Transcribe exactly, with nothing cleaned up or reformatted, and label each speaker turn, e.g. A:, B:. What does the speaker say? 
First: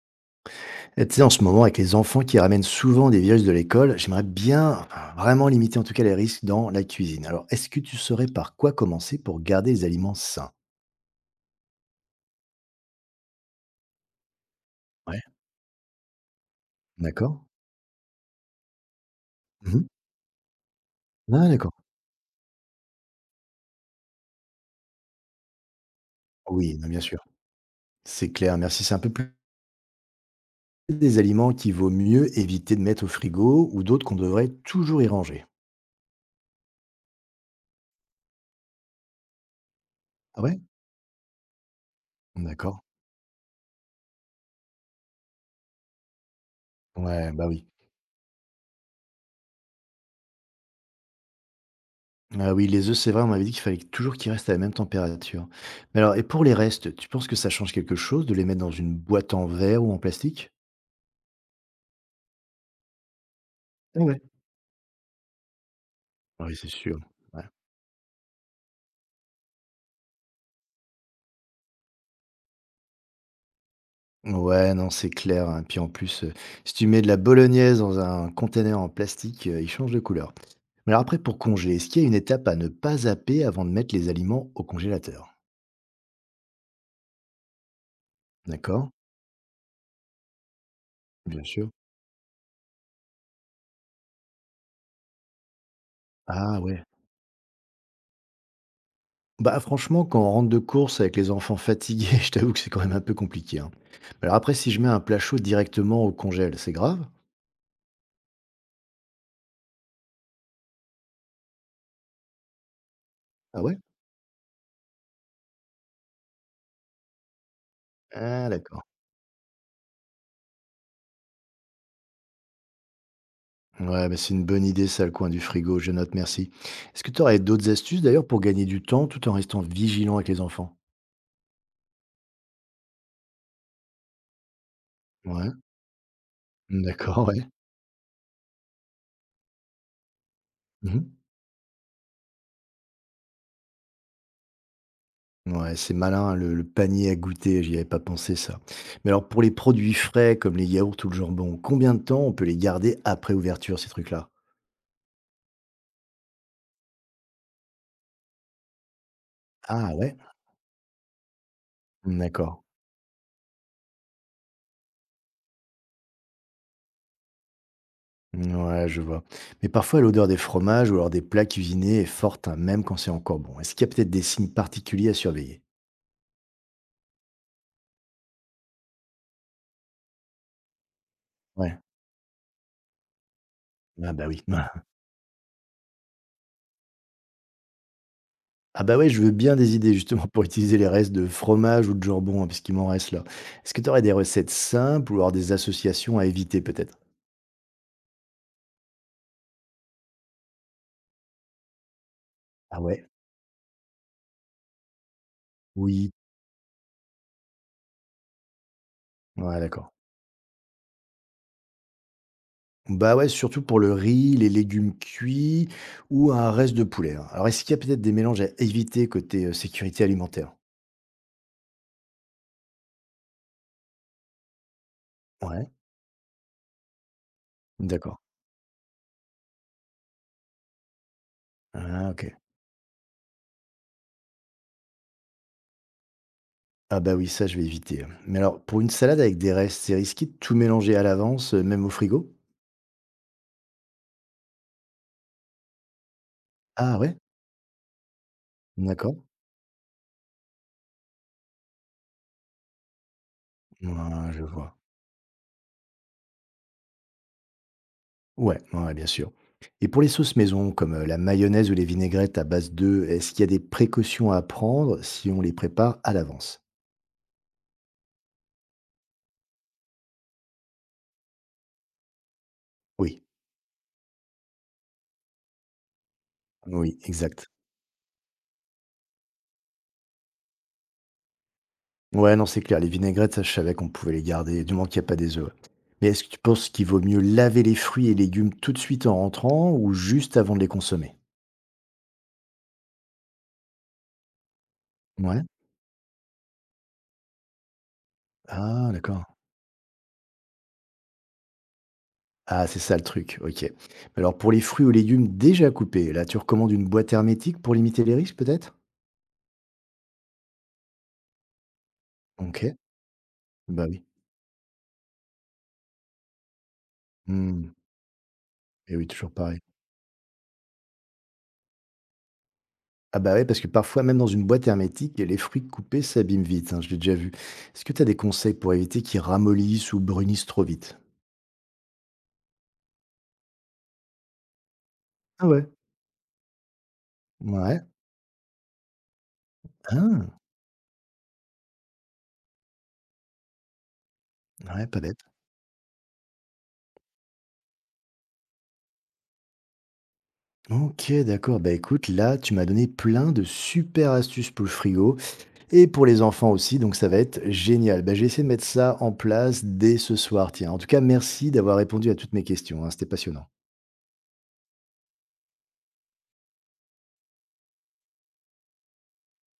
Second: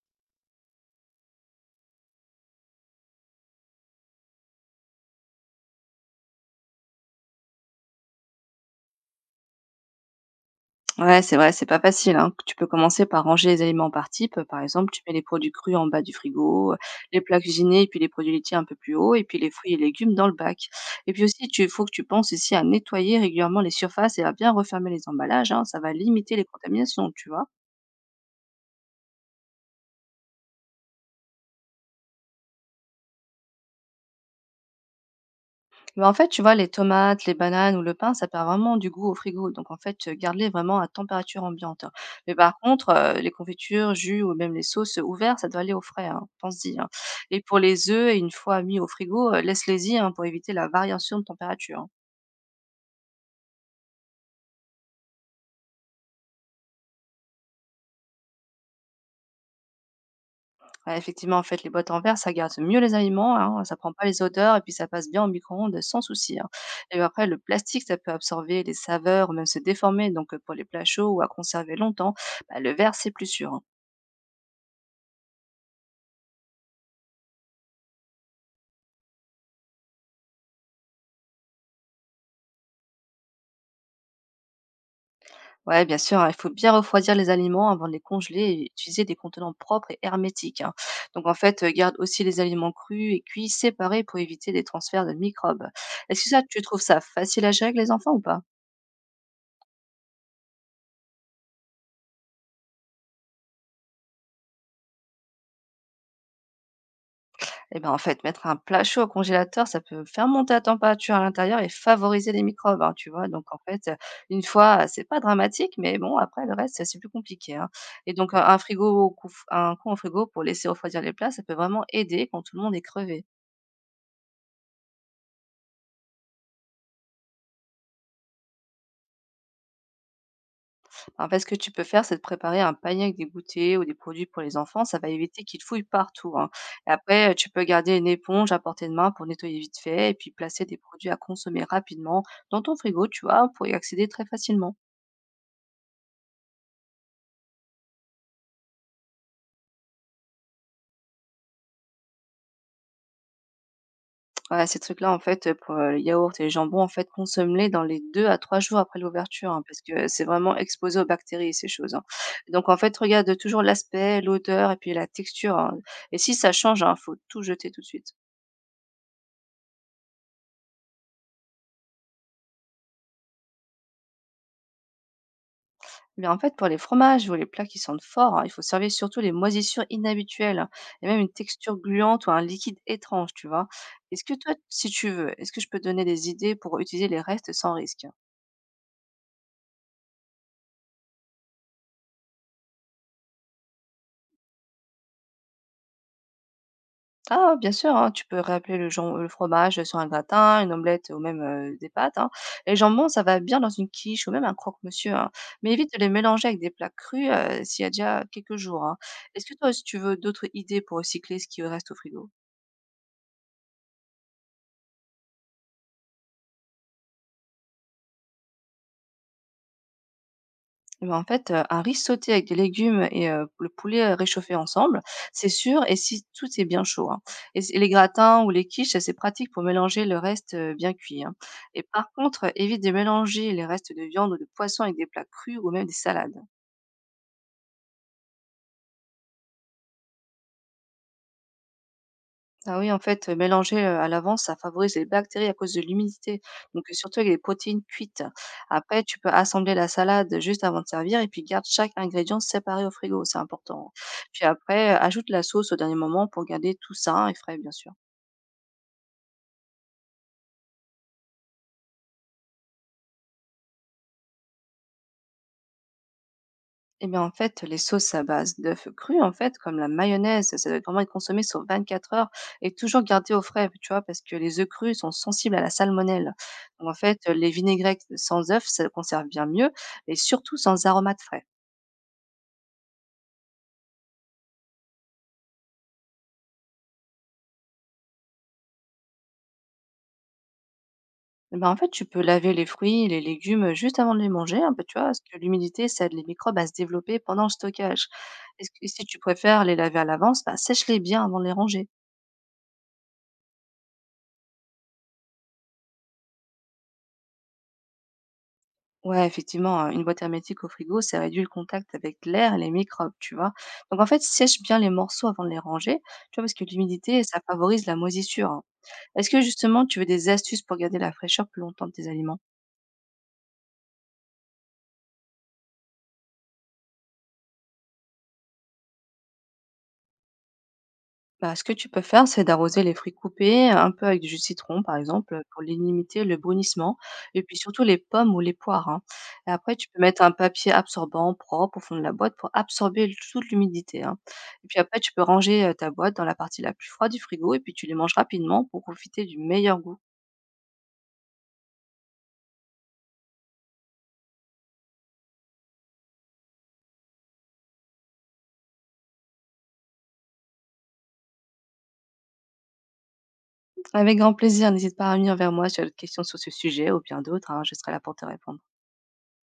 A: Et tu sais, en ce moment, avec les enfants qui ramènent souvent des vieilles de l'école, j'aimerais bien enfin, vraiment limiter en tout cas les risques dans la cuisine. Alors, est-ce que tu saurais par quoi commencer pour garder les aliments sains?
B: Ouais, c'est vrai, c'est pas facile, hein. Tu peux commencer par ranger les aliments par type. Par exemple, tu mets
A: Ouais.
B: les produits crus en bas du frigo, euh, les plats
A: D'accord?
B: cuisinés et puis les produits laitiers un peu plus haut, et puis les fruits et
A: Mmh.
B: légumes dans le bac. Et puis
A: Ah
B: aussi, il
A: d'accord.
B: faut que tu penses ici à nettoyer régulièrement les surfaces et à bien refermer les emballages, hein. Ça va limiter les
A: Oui, bah, bien
B: contaminations,
A: sûr.
B: tu vois.
A: C'est clair, merci. C'est un peu plus des aliments qu'il vaut mieux éviter de mettre au frigo ou d'autres qu'on devrait toujours y ranger.
B: Mais en fait, tu vois, les tomates, les bananes ou le pain, ça perd vraiment du goût au frigo. Donc, en fait, euh,
A: Ah
B: garde-les
A: ouais?
B: vraiment à température ambiante, hein. Mais par
A: D'accord.
B: contre, euh, les confitures, jus ou même les sauces ouvertes, ça doit aller au frais, hein. Pense-y, hein.
A: Ouais,
B: Et
A: bah
B: pour
A: oui.
B: les œufs, une fois mis au frigo, euh, laisse-les-y, hein, pour éviter la variation de température, hein.
A: Ah oui, les œufs, c'est vrai, on m'avait dit qu'il fallait toujours qu'ils restent à la même température. Mais alors, et pour les restes, tu penses que ça change quelque chose de les mettre dans une boîte en verre ou en plastique?
B: Ouais, effectivement, en fait, les boîtes en verre, ça garde mieux les aliments, hein, ça prend pas
A: Ouais.
B: les odeurs et puis ça passe bien au micro-ondes sans souci, hein.
A: Oui, c'est sûr.
B: Et après, le
A: Ouais.
B: plastique, ça peut absorber les saveurs ou même se déformer. Donc, euh, pour les plats chauds ou à conserver longtemps, bah, le verre, c'est plus sûr, hein.
A: Ouais, non, c'est clair, hein. Puis en plus, heu, si tu mets de la bolognaise dans un container en plastique, heu, il change de couleur. Mais alors après pour congeler, est-ce qu'il y a une étape à ne pas zapper avant de mettre les aliments au congélateur?
B: Ouais, bien sûr, hein, il faut bien refroidir les aliments avant de les congeler et
A: D'accord,
B: utiliser des contenants propres et hermétiques, hein. Donc en
A: bien
B: fait,
A: sûr.
B: euh, garde aussi les aliments crus et cuits séparés pour éviter des transferts de microbes. Est-ce que ça,
A: Ah
B: tu trouves
A: ouais.
B: ça facile à gérer avec les enfants ou pas?
A: Bah, franchement, quand on rentre de course avec les enfants fatigués, je t'avoue que c'est quand même un peu compliqué, hein. Mais alors après si je mets un plat chaud directement au congèle, c'est grave?
B: Eh bien en fait, mettre un plat chaud au congélateur, ça peut faire monter la température à l'intérieur et favoriser les microbes, hein, tu vois. Donc en
A: Ah ouais?
B: fait, euh, une fois, euh, c'est pas dramatique, mais bon, après le reste, c'est plus compliqué, hein. Et donc un
A: Ah
B: un
A: d'accord.
B: frigo, au cou- un coin au frigo pour laisser refroidir les plats, ça peut vraiment aider quand tout le monde est crevé.
A: Ouais, mais c'est une bonne idée, ça, le coin du frigo. Je note, merci. Est-ce que tu aurais d'autres astuces d'ailleurs pour gagner du temps tout en restant vigilant avec les enfants?
B: En fait, ce que tu peux faire, c'est de préparer un panier avec des goûters ou des produits pour les enfants. Ça va éviter
A: Ouais,
B: qu'ils fouillent partout, hein.
A: mmh,
B: Et
A: d'accord,
B: après, heu,
A: ouais.
B: tu peux garder une éponge à portée de main pour nettoyer vite fait et puis placer des produits
A: Mhm.
B: à consommer rapidement dans ton frigo, tu vois, pour y accéder très facilement.
A: Ouais, c'est malin, hein, le, le panier à goûter, j'y avais pas pensé ça. Mais alors pour les produits frais comme les yaourts ou le jambon, combien de temps on peut les garder après ouverture, ces trucs-là?
B: Voilà, ces trucs-là, en fait, heu, pour, heu, les yaourts et les jambons, en fait, consomme-les dans les deux à trois jours après l'ouverture, hein, parce
A: Ah
B: que
A: ouais,
B: c'est vraiment exposé aux bactéries, ces choses, hein.
A: mmh, d'accord.
B: Donc en fait, regarde toujours l'aspect, l'odeur et puis la texture, hein. Et si ça change, hein, faut tout jeter tout de suite.
A: Ouais, je vois. Mais parfois l'odeur des fromages ou alors des plats cuisinés est forte, hein, même quand c'est encore bon. Est-ce qu'il y a peut-être des signes particuliers à surveiller?
B: Mais en fait, pour les fromages ou les plats qui sentent fort, hein, il faut servir surtout les moisissures inhabituelles, hein, et même une texture
A: Ouais.
B: gluante ou un liquide étrange, tu vois.
A: Ah
B: Est-ce
A: bah
B: que
A: oui.
B: toi, si tu veux, est-ce que je peux te donner des idées pour utiliser les restes sans risque?
A: Ah bah, ouais, je veux bien des idées justement pour utiliser les restes de fromage ou de jambon, hein, puisqu'il m'en reste là. Est-ce que tu aurais des recettes simples ou alors des associations à éviter peut-être?
B: Ah, bien sûr, hein, tu peux rappeler le, jam- le fromage sur un gratin, une omelette ou même euh, des pâtes, hein. Les
A: Ah ouais?
B: jambons, ça va bien dans une quiche ou même un croque-monsieur, hein. Mais évite de les
A: Oui.
B: mélanger avec des plats crus, euh, s'il y a déjà quelques jours, hein. Est-ce que
A: Ouais,
B: toi, si
A: d'accord.
B: tu veux d'autres idées pour recycler ce qui reste au frigo?
A: Bah, ouais, surtout pour le riz, les légumes cuits ou un reste de poulet, hein. Alors est-ce qu'il y a peut-être des mélanges à éviter côté, heu, sécurité alimentaire?
B: Eh ben, en fait, heu, un riz sauté avec des légumes et heu, le poulet, heu, réchauffé ensemble, c'est
A: Ouais,
B: sûr et si tout est bien chaud, hein, et c les
A: d'accord.
B: gratins ou les quiches, c'est pratique pour mélanger le reste, heu, bien cuit, hein, et
A: Ah
B: par
A: OK.
B: contre, euh, évite de mélanger les restes de viande ou de poisson avec des plats crus ou même des salades.
A: Ah bah, oui, ça je vais éviter, hein. Mais alors pour une salade avec des restes, c'est risqué de tout mélanger à l'avance, heu, même au frigo?
B: Ah oui, en fait, heu, mélanger, heu, à l'avance, ça favorise les bactéries à cause de l'humidité, donc heu,
A: Ah ouais?
B: surtout avec les protéines cuites. Après, tu
A: D'accord.
B: peux assembler la salade juste avant de servir et puis garde chaque ingrédient séparé au frigo, c'est important.
A: Ouais, je
B: Puis
A: vois.
B: après, heu, ajoute la sauce au dernier moment pour garder tout sain et frais, bien sûr.
A: Ouais, ouais, ouais, bien sûr. Et pour les sauces maison, comme euh, la mayonnaise ou les vinaigrettes à base d'œufs, est-ce qu'il y a des précautions à prendre si on les prépare à l'avance?
B: Eh bien, en fait, les sauces à base d'œufs crus, en fait, comme la mayonnaise, ça doit vraiment être consommé sur vingt-quatre heures et toujours
A: Oui,
B: gardé au frais, tu vois, parce que les œufs crus sont sensibles à la salmonelle. Donc, en
A: oui,
B: fait,
A: exact.
B: les vinaigrettes sans œufs, ça conserve bien mieux et surtout sans aromates frais.
A: Ouais, non, c'est clair. Les vinaigrettes, ça, je savais qu'on pouvait les garder, du moins qu'il n'y a pas des œufs. Ouais. Mais est-ce que tu penses qu'il vaut mieux laver les fruits et légumes tout de suite en rentrant ou juste avant de les consommer?
B: Eh ben, en fait, tu peux laver les fruits, les légumes juste avant de les manger, un peu, tu vois, parce que
A: Ouais.
B: l'humidité, ça aide les microbes à se développer pendant le stockage. Et
A: Ah,
B: si tu
A: d'accord.
B: préfères les laver à l'avance, bah, sèche-les bien avant de les ranger.
A: Ah, c'est ça le truc. Ok. Mais alors, pour les fruits ou légumes déjà coupés, là, tu recommandes une boîte hermétique pour limiter les risques, peut-être?
B: Ouais, effectivement, heu, une boîte hermétique au frigo, ça réduit le contact avec l'air et
A: Ok.
B: les microbes, tu vois?
A: Bah
B: Donc
A: oui.
B: en fait, sèche bien les morceaux avant de les ranger, tu vois? Parce que l'humidité, ça
A: Mmh.
B: favorise la moisissure, hein.
A: Et oui,
B: Est-ce
A: toujours
B: que
A: pareil.
B: justement, tu veux des astuces pour garder la fraîcheur plus longtemps de tes aliments?
A: Ah bah, ouais, parce que parfois, même dans une boîte hermétique, les fruits coupés s'abîment vite, hein, je l'ai déjà vu. Est-ce que tu as des conseils pour éviter qu'ils ramollissent ou brunissent trop vite?
B: Bah, ce que tu peux faire, c'est d'arroser les fruits coupés, un peu avec du jus de citron, par exemple,
A: Ah
B: pour
A: ouais?
B: limiter le brunissement, et puis
A: Ouais.
B: surtout les pommes ou les poires, hein. Et après, tu peux mettre
A: Ah!
B: un papier absorbant propre au fond de la boîte pour absorber l- toute l'humidité, hein. Et puis
A: Ouais, pas
B: après, tu
A: bête.
B: peux ranger euh, ta boîte dans la partie la plus froide du frigo, et puis tu les manges rapidement pour profiter du meilleur goût.
A: OK, d'accord. Bah, écoute, là, tu m'as donné plein de super astuces pour le frigo et pour les enfants aussi, donc ça va être génial. Bah, je vais de mettre ça en place dès ce soir, tiens. En tout cas, merci d'avoir répondu à toutes mes questions, hein, c'était passionnant.
B: Avec grand plaisir, n'hésite pas à venir vers moi si tu as d'autres questions sur ce sujet ou bien d'autres, hein, je serai là pour te répondre.